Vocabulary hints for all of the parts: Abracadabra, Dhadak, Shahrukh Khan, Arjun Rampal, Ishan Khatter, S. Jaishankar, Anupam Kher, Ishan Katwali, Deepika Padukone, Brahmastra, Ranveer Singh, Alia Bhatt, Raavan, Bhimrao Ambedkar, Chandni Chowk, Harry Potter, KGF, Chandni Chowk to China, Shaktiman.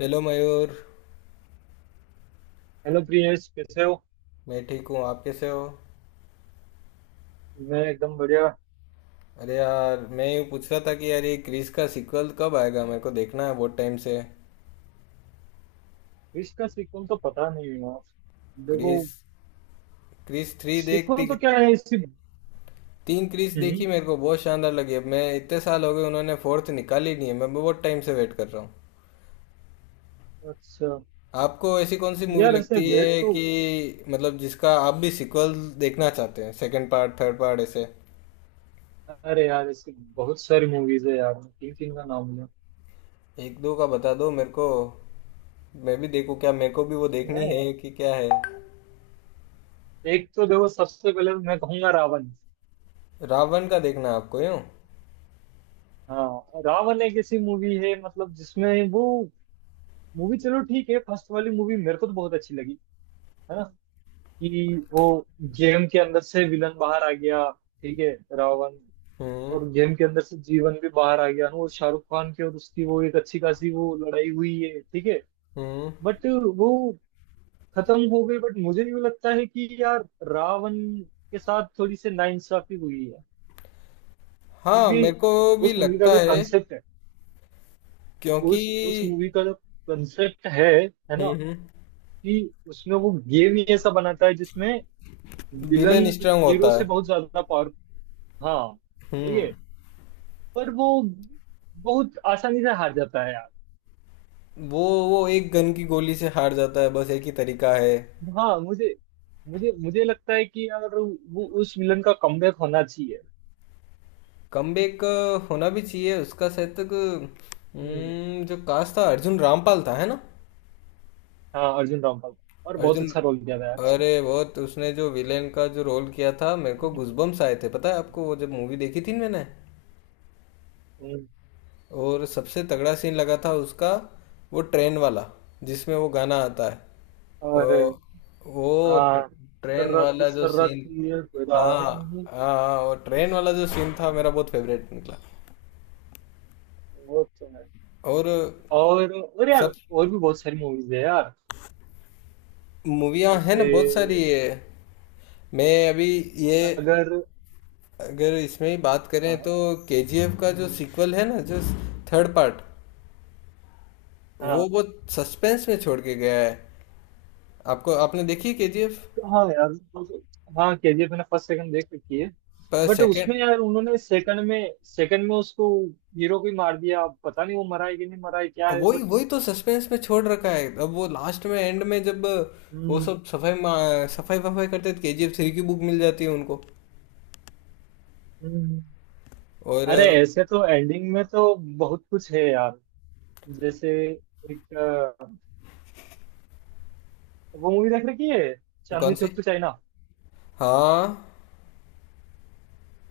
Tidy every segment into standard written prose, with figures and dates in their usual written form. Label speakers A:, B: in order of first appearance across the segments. A: Hello Mayur.
B: Hello Priyesh कैसे हो।
A: मैं ठीक हूँ, आप कैसे हो?
B: मैं एकदम बढ़िया।
A: अरे यार, मैं यूँ पूछ रहा था कि यार ये क्रिस का सीक्वल कब आएगा, मेरे को देखना है बहुत टाइम से।
B: विश का सीक्वेंस तो पता नहीं है यार। देखो
A: क्रिस क्रिस थ्री देख ती,
B: सीक्वेंस तो क्या है इसकी।
A: तीन क्रिस
B: हम्म
A: देखी, मेरे को बहुत शानदार लगी। अब मैं, इतने साल हो गए, उन्होंने फोर्थ निकाली नहीं है, मैं बहुत टाइम से वेट कर रहा हूँ।
B: अच्छा।
A: आपको ऐसी कौन सी मूवी
B: यार ऐसे
A: लगती
B: वेट
A: है
B: तो।
A: कि मतलब जिसका आप भी सीक्वल देखना चाहते हैं, सेकंड पार्ट, थर्ड पार्ट ऐसे?
B: अरे यार इसकी बहुत सारी मूवीज है यार, मैं तीन तीन का नाम लिया।
A: एक दो का बता दो मेरे को, मैं भी देखूँ। क्या मेरे को भी वो देखनी
B: मैं
A: है कि क्या है?
B: एक तो देखो, सबसे पहले मैं कहूंगा रावण।
A: रावण का देखना है आपको यूं?
B: हाँ रावण एक ऐसी मूवी है मतलब जिसमें वो मूवी, चलो ठीक है, फर्स्ट वाली मूवी मेरे को तो बहुत अच्छी लगी, है ना, कि वो गेम के अंदर से विलन बाहर आ गया, ठीक है, रावण।
A: हम्म।
B: और गेम के अंदर से जीवन भी बाहर आ गया ना, और शाहरुख खान के और उसकी वो एक अच्छी खासी वो लड़ाई हुई है, ठीक है।
A: हम्म।
B: बट वो खत्म हो गई। बट मुझे यूं लगता है कि यार रावण के साथ थोड़ी सी नाइंसाफी हुई है,
A: हाँ
B: क्योंकि
A: मेरे को भी
B: उस मूवी का
A: लगता
B: जो
A: है
B: कंसेप्ट है,
A: क्योंकि।
B: उस मूवी का जो कंसेप्ट है ना,
A: हम्म। हम्म।
B: कि उसमें वो गेम ही ऐसा बनाता है जिसमें विलन
A: विलेन स्ट्रांग
B: हीरो
A: होता है।
B: से बहुत ज्यादा पावर। हाँ, ठीक
A: हम्म।
B: है, पर वो बहुत आसानी से हार जाता है यार।
A: वो एक गन की गोली से हार जाता है, बस एक ही तरीका है।
B: हाँ मुझे, मुझे लगता है कि यार वो उस विलन का कमबैक होना चाहिए।
A: कमबैक होना भी चाहिए उसका, शायद तक।
B: हम्म।
A: हम्म। जो कास्ट था अर्जुन रामपाल था, है ना?
B: हाँ अर्जुन रामपाल का। और बहुत
A: अर्जुन
B: अच्छा रोल किया था यार उसने।
A: अरे बहुत उसने जो विलेन का जो रोल किया था, मेरे को गूजबम्स आए थे, पता है आपको, वो जब मूवी देखी थी ना मैंने।
B: हम्म।
A: और सबसे तगड़ा सीन लगा था उसका, वो ट्रेन वाला जिसमें वो गाना आता है।
B: और
A: वो, वो ट्र,
B: हाँ
A: ट्रेन
B: सर्राती
A: वाला जो सीन।
B: सर्राती, ये
A: हाँ
B: राहें नहीं।
A: हाँ हाँ, वो ट्रेन वाला जो सीन था
B: हाँ,
A: मेरा बहुत फेवरेट निकला।
B: वो तो है।
A: और
B: और यार,
A: सब
B: और भी बहुत सारी मूवीज है यार,
A: मूवियाँ हैं ना,
B: जैसे
A: बहुत सारी है। मैं अभी ये
B: अगर।
A: अगर इसमें ही बात करें
B: हाँ
A: तो केजीएफ का जो सीक्वल है ना, जो थर्ड पार्ट, वो
B: हाँ
A: बहुत सस्पेंस में छोड़ के गया है। आपको, आपने देखी केजीएफ?
B: हाँ यार। हाँ केजीएफ मैंने फर्स्ट सेकंड देख रखी है,
A: पर
B: बट
A: सेकंड,
B: उसमें यार उन्होंने सेकंड में, सेकंड में उसको हीरो को ही मार दिया। अब पता नहीं वो मरा है कि नहीं मरा है क्या
A: अब
B: है,
A: वही
B: बट।
A: वही तो सस्पेंस में छोड़ रखा है। अब वो लास्ट में, एंड में, जब वो
B: हम्म।
A: सब सफाई वफाई करते तो केजीएफ थ्री की बुक मिल जाती है उनको।
B: हम्म।
A: और
B: अरे ऐसे तो एंडिंग में तो बहुत कुछ है यार, जैसे एक वो मूवी देख रखी है,
A: कौन
B: चांदनी
A: सी?
B: Chowk to China.
A: हाँ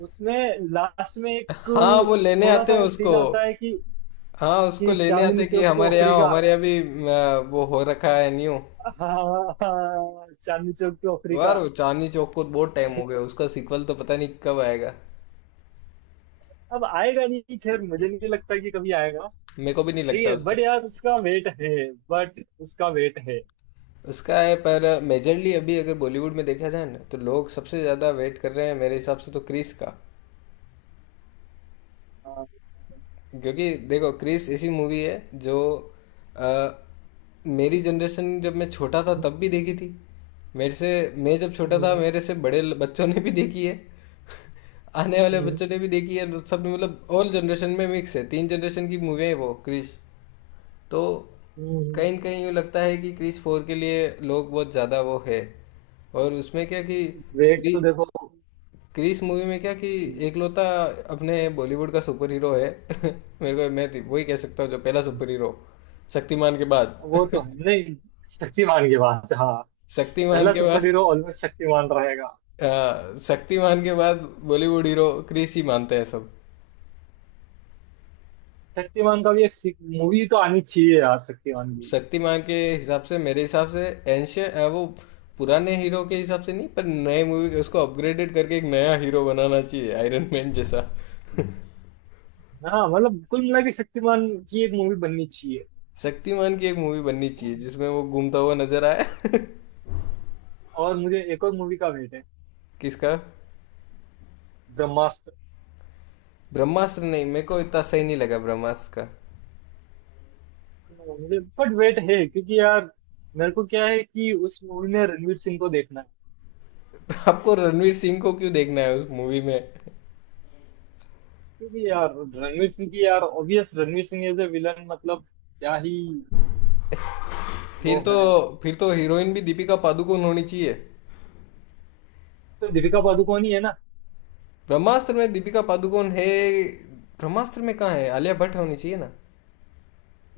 B: उसमें लास्ट में
A: हाँ,
B: एक
A: वो लेने
B: थोड़ा
A: आते
B: सा
A: हैं
B: वो
A: उसको।
B: सीन आता है
A: हाँ उसको
B: कि
A: लेने आते
B: चांदनी
A: हैं कि
B: चौक टू
A: हमारे यहाँ,
B: अफ्रीका।
A: हमारे यहाँ भी। वो हो रखा है न्यू।
B: हाँ हाँ, हाँ, चांदनी चौक टू अफ्रीका।
A: यार वो चांदनी चौक को बहुत टाइम हो गया, उसका सीक्वल तो पता नहीं कब आएगा।
B: अब आएगा नहीं, खैर मुझे नहीं लगता कि कभी आएगा।
A: मेरे को भी नहीं
B: ठीक
A: लगता
B: है
A: उसका।
B: बट यार उसका वेट है, बट उसका वेट है।
A: उसका है पर मेजरली अभी अगर बॉलीवुड में देखा जाए ना तो लोग सबसे ज़्यादा वेट कर रहे हैं मेरे हिसाब से तो क्रिस का। क्योंकि देखो क्रिस ऐसी मूवी है जो अ, मेरी जनरेशन जब मैं छोटा था तब भी देखी थी। मेरे से मैं जब छोटा था, मेरे से बड़े बच्चों ने भी देखी है। आने वाले बच्चों ने भी देखी है, सब ने, मतलब ऑल जनरेशन में मिक्स है, तीन जनरेशन की मूवी है वो क्रिस। तो कहीं न कहीं यूँ लगता है कि क्रिस फोर के लिए लोग बहुत ज़्यादा वो है। और उसमें क्या कि
B: वेट
A: क्रि-
B: तो देखो।
A: क्रिस मूवी में क्या कि
B: हम्म,
A: एकलौता अपने बॉलीवुड का सुपर हीरो है मेरे को, मैं तो वही कह सकता हूँ जो पहला सुपर हीरो शक्तिमान के
B: वो तो
A: बाद
B: है नहीं। शक्तिमान के बाद हाँ,
A: शक्तिमान
B: पहला
A: के
B: सुपर
A: बाद।
B: हीरो ऑलमोस्ट शक्तिमान रहेगा।
A: शक्तिमान के बाद बॉलीवुड हीरो क्रिस ही मानते हैं सब।
B: शक्तिमान का भी एक मूवी तो आनी चाहिए यार, शक्तिमान मूवी।
A: शक्तिमान के हिसाब से, मेरे हिसाब से, एंशियन वो पुराने हीरो के हिसाब से नहीं, पर नए मूवी उसको अपग्रेडेड करके एक नया हीरो बनाना चाहिए आयरन मैन जैसा।
B: हाँ मतलब कुल मिला के शक्तिमान की एक मूवी बननी चाहिए।
A: शक्तिमान की एक मूवी बननी चाहिए जिसमें वो घूमता हुआ नजर आए
B: और मुझे एक और मूवी का वेट है।
A: किसका?
B: ब्रह्मास्त्र।
A: ब्रह्मास्त्र नहीं, मेरे को इतना सही नहीं लगा ब्रह्मास्त्र का।
B: हाँ, मुझे बट वेट है क्योंकि यार, मेरे को क्या है कि उस मूवी में रणवीर सिंह को देखना है।
A: आपको रणवीर सिंह को क्यों देखना है उस मूवी में?
B: क्योंकि यार रणवीर सिंह की, यार obvious Ranveer Singh as a villain, मतलब क्या ही वो
A: फिर तो
B: है।
A: फिर तो हीरोइन भी दीपिका पादुकोण होनी चाहिए।
B: तो दीपिका पादुकोण ही है ना।
A: ब्रह्मास्त्र में दीपिका पादुकोण है? ब्रह्मास्त्र में कहाँ है, आलिया भट्ट होनी चाहिए ना।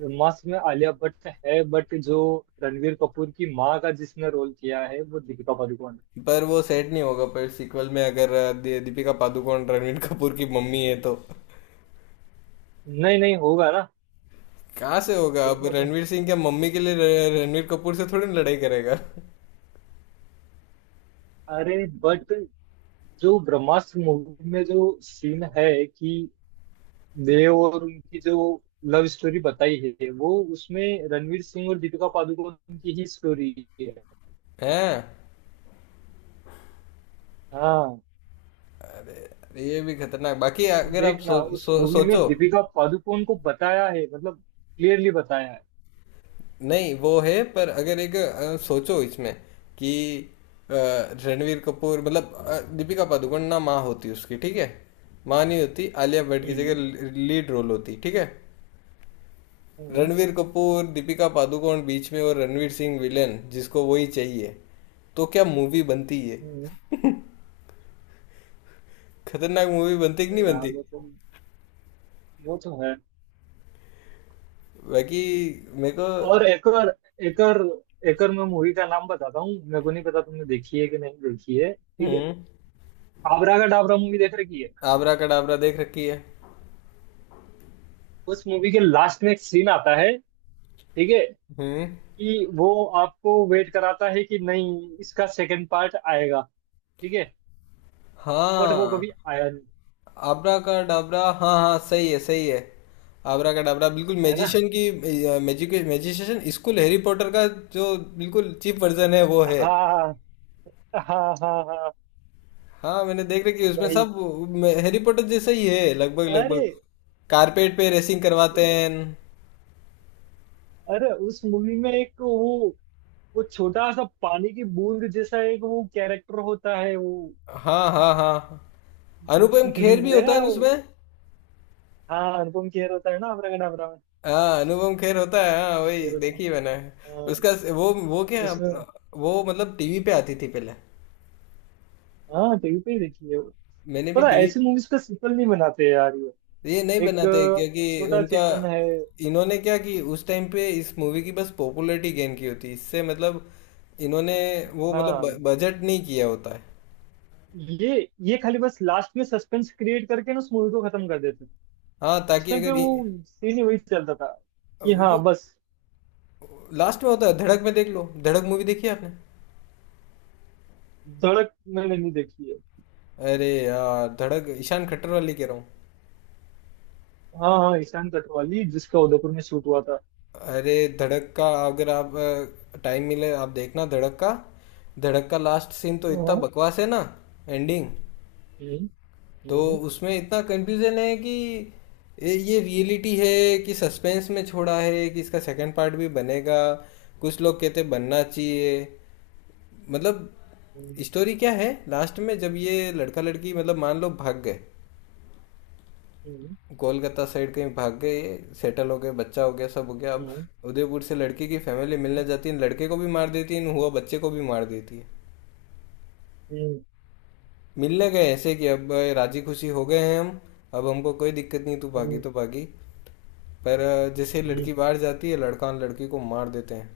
B: जो मास्क में आलिया भट्ट है, बट जो रणवीर कपूर की माँ का जिसने रोल किया है वो दीपिका पादुकोण
A: पर वो सेट नहीं होगा, पर सीक्वल में अगर दीपिका पादुकोण रणवीर कपूर की मम्मी है तो
B: है। नहीं नहीं होगा ना।
A: कहाँ से होगा? अब
B: देखना तुम।
A: रणवीर सिंह क्या मम्मी के लिए रणवीर कपूर से थोड़ी ना लड़ाई करेगा?
B: अरे बट जो ब्रह्मास्त्र मूवी में जो सीन है कि देव और उनकी जो लव स्टोरी बताई है, वो उसमें रणवीर सिंह और दीपिका पादुकोण की ही स्टोरी है।
A: है।
B: हाँ,
A: ये भी खतरनाक, बाकी
B: तो
A: अगर आप
B: देखना उस मूवी में
A: सोचो।
B: दीपिका पादुकोण को बताया है, मतलब क्लियरली बताया है।
A: नहीं वो है पर अगर एक सोचो इसमें कि अ, रणवीर कपूर मतलब दीपिका पादुकोण ना माँ होती उसकी, ठीक है। माँ नहीं होती, आलिया भट्ट की जगह
B: हम्म।
A: लीड रोल होती, ठीक है।
B: हम्म।
A: रणवीर कपूर दीपिका पादुकोण बीच में और रणवीर सिंह विलेन जिसको वही चाहिए, तो क्या मूवी बनती है?
B: हम्म।
A: खतरनाक मूवी बनती कि
B: तो
A: नहीं
B: यार
A: बनती?
B: वो तो, वो तो है।
A: बाकी मेरे को।
B: और एकर एकर एकर मैं मूवी का नाम बताता हूँ, मेरे को नहीं पता तुमने देखी है कि नहीं देखी है, ठीक है।
A: हम्म।
B: आबरा का डाबरा मूवी देख रखी है।
A: आबरा कडाबरा देख रखी है?
B: उस मूवी के लास्ट में एक सीन आता है, ठीक है,
A: हम्म।
B: कि वो आपको वेट कराता है कि नहीं इसका सेकंड पार्ट आएगा, ठीक है। बट वो
A: हाँ।
B: कभी आया नहीं।
A: आबरा का डाबरा, हाँ हाँ, सही है सही है। आबरा का डाबरा बिल्कुल
B: है ना।
A: मैजिशियन की। मैजिशियन स्कूल हैरी पॉटर का जो बिल्कुल चीप वर्जन है वो है।
B: हाँ हाँ हाँ। हाँ
A: हाँ मैंने देख रखी है उसमें
B: वही।
A: सब। हैरी पॉटर जैसा ही है लगभग
B: अरे
A: लगभग। कारपेट पे रेसिंग करवाते
B: उस,
A: हैं।
B: अरे उस मूवी में एक वो छोटा सा पानी की बूंद जैसा एक वो कैरेक्टर होता है वो।
A: हाँ हाँ हाँ। अनुपम खेर भी होता
B: देखा
A: है
B: है
A: ना
B: वो।
A: उसमें?
B: हाँ अनुपम खेर होता है ना, अपना का नाम रावण
A: हाँ अनुपम खेर होता है, हाँ वही
B: खेर होता
A: देखी मैंने।
B: है। हाँ,
A: उसका वो क्या,
B: उसमें।
A: वो मतलब टीवी पे आती थी पहले।
B: हाँ टीवी पे ही देखी है वो।
A: मैंने भी
B: पता है,
A: टीवी।
B: ऐसी मूवीज का सीक्वल नहीं बनाते यार ये,
A: ये नहीं
B: एक
A: बनाते क्योंकि
B: छोटा
A: उनका,
B: चेतन है।
A: इन्होंने क्या कि उस टाइम पे इस मूवी की बस पॉपुलैरिटी गेन की होती इससे मतलब, इन्होंने वो मतलब
B: हाँ
A: बजट नहीं किया होता है।
B: ये ये खाली बस लास्ट में सस्पेंस क्रिएट करके ना उस मूवी को खत्म कर देते।
A: हाँ
B: उस
A: ताकि
B: टाइम पे
A: अगर
B: वो सीन ही वही चलता था कि
A: वो
B: हाँ बस।
A: लास्ट में होता है। धड़क में देख लो, धड़क मूवी देखी है आपने?
B: धड़क मैंने नहीं देखी है।
A: अरे यार धड़क, ईशान खट्टर वाली कह रहा हूँ।
B: हाँ हाँ ईशान कटवाली, जिसका उदयपुर में शूट हुआ था।
A: अरे धड़क का अगर आप टाइम मिले आप देखना धड़क का। धड़क का लास्ट सीन तो इतना
B: हाँ।
A: बकवास है ना, एंडिंग।
B: हम्म।
A: तो
B: हम्म।
A: उसमें इतना कंफ्यूजन है कि ये रियलिटी है कि सस्पेंस में छोड़ा है कि इसका सेकंड पार्ट भी बनेगा, कुछ लोग कहते बनना चाहिए मतलब।
B: हम्म।
A: स्टोरी क्या है, लास्ट में जब ये लड़का लड़की मतलब मान लो भाग गए,
B: हम्म।
A: कोलकाता साइड कहीं भाग गए, सेटल हो गए, बच्चा हो गया, सब हो गया। अब
B: हम्म।
A: उदयपुर से लड़की की फैमिली
B: हम्म,
A: मिलने जाती है, लड़के को भी मार देती है, इन हुआ, बच्चे को भी मार देती है।
B: हम्म,
A: मिलने गए ऐसे कि अब राजी खुशी हो गए हैं हम, अब हमको कोई दिक्कत नहीं, तू भागी
B: हम्म,
A: तो भागी। पर जैसे लड़की
B: हम्म।
A: बाहर जाती है, लड़का लड़की को मार देते हैं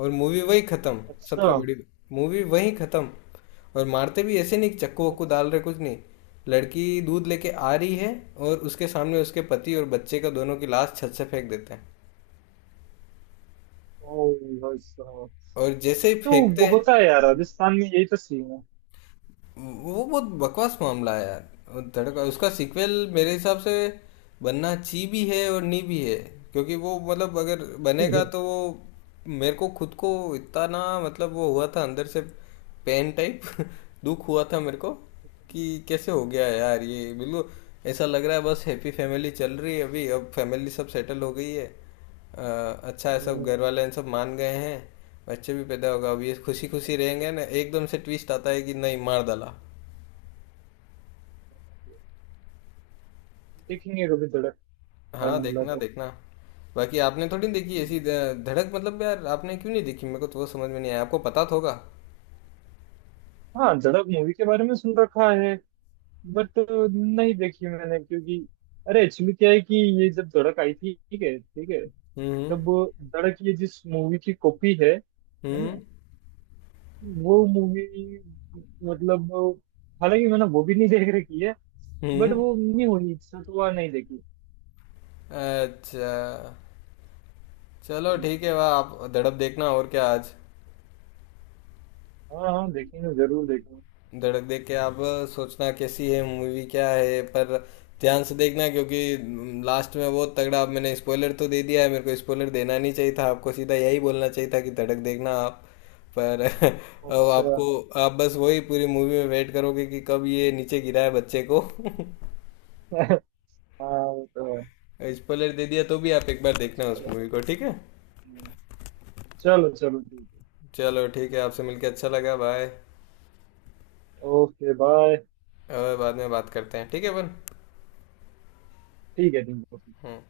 A: और मूवी वही खत्म।
B: अच्छा।
A: सबसे बड़ी, मूवी वही खत्म। और मारते भी ऐसे नहीं कि चक्कू वक्कू
B: अच्छा।
A: डाल रहे, कुछ नहीं। लड़की दूध लेके आ रही है और उसके सामने उसके पति और बच्चे का, दोनों की लाश छत से फेंक देते हैं।
B: ओ भाई साहब,
A: और जैसे ही
B: तो
A: फेंकते हैं,
B: होता है यार, राजस्थान में यही तो सीन है।
A: वो बहुत बकवास मामला है यार वो धड़का। उसका सीक्वल मेरे हिसाब से बनना ची भी है और नी भी है क्योंकि वो मतलब अगर बनेगा तो वो मेरे को खुद को इतना ना, मतलब वो हुआ था अंदर से पेन टाइप दुख हुआ था मेरे को कि कैसे हो गया यार ये बिल्कुल ऐसा लग रहा है। बस हैप्पी फैमिली चल रही है अभी, अब फैमिली सब सेटल हो गई है। अ, अच्छा है सब
B: हम्म,
A: घर वाले इन सब मान गए हैं। बच्चे भी पैदा होगा, अब ये खुशी खुशी रहेंगे ना, एकदम से ट्विस्ट आता है कि नहीं मार डाला।
B: देखेंगे कभी धड़क, टाइम
A: हाँ
B: मिला
A: देखना
B: तो।
A: देखना। बाकी आपने थोड़ी देखी ऐसी धड़क, मतलब यार आपने क्यों नहीं देखी, मेरे को तो वो समझ में नहीं आया, आपको पता तो होगा।
B: हाँ धड़क मूवी के बारे में सुन रखा है, बट नहीं देखी मैंने, क्योंकि अरे एक्चुअली क्या है कि ये जब धड़क आई थी, ठीक है ठीक है,
A: हम्म।
B: तब धड़क, ये जिस मूवी की कॉपी है
A: हम्म।
B: ना, वो मूवी, मतलब हालांकि मैंने वो भी नहीं देख रखी है, बट
A: हम्म।
B: वो नहीं हुई इच्छा तो वह नहीं देखी।
A: अच्छा चलो ठीक है, वाह आप धड़क देखना और क्या आज।
B: हाँ हाँ देखेंगे जरूर देखेंगे।
A: धड़क देख के आप सोचना कैसी है मूवी क्या है, पर ध्यान से देखना क्योंकि लास्ट में बहुत तगड़ा। अब मैंने स्पॉइलर तो दे दिया है, मेरे को स्पॉइलर देना नहीं चाहिए था, आपको सीधा यही बोलना चाहिए था कि धड़क देखना आप, पर अब
B: अच्छा।
A: आपको, आप बस वही पूरी मूवी में वेट करोगे कि कब ये नीचे गिरा है बच्चे को
B: हाँ वो तो है।
A: स्पॉइलर दे दिया तो भी आप एक बार देखना उस
B: चलो,
A: मूवी को, ठीक है।
B: चलो चलो ठीक
A: चलो ठीक है, आपसे मिलके अच्छा लगा, बाय।
B: है। Okay bye.
A: और बाद में बात करते हैं, ठीक है अपन।
B: ठीक है ठीक है।
A: हम्म।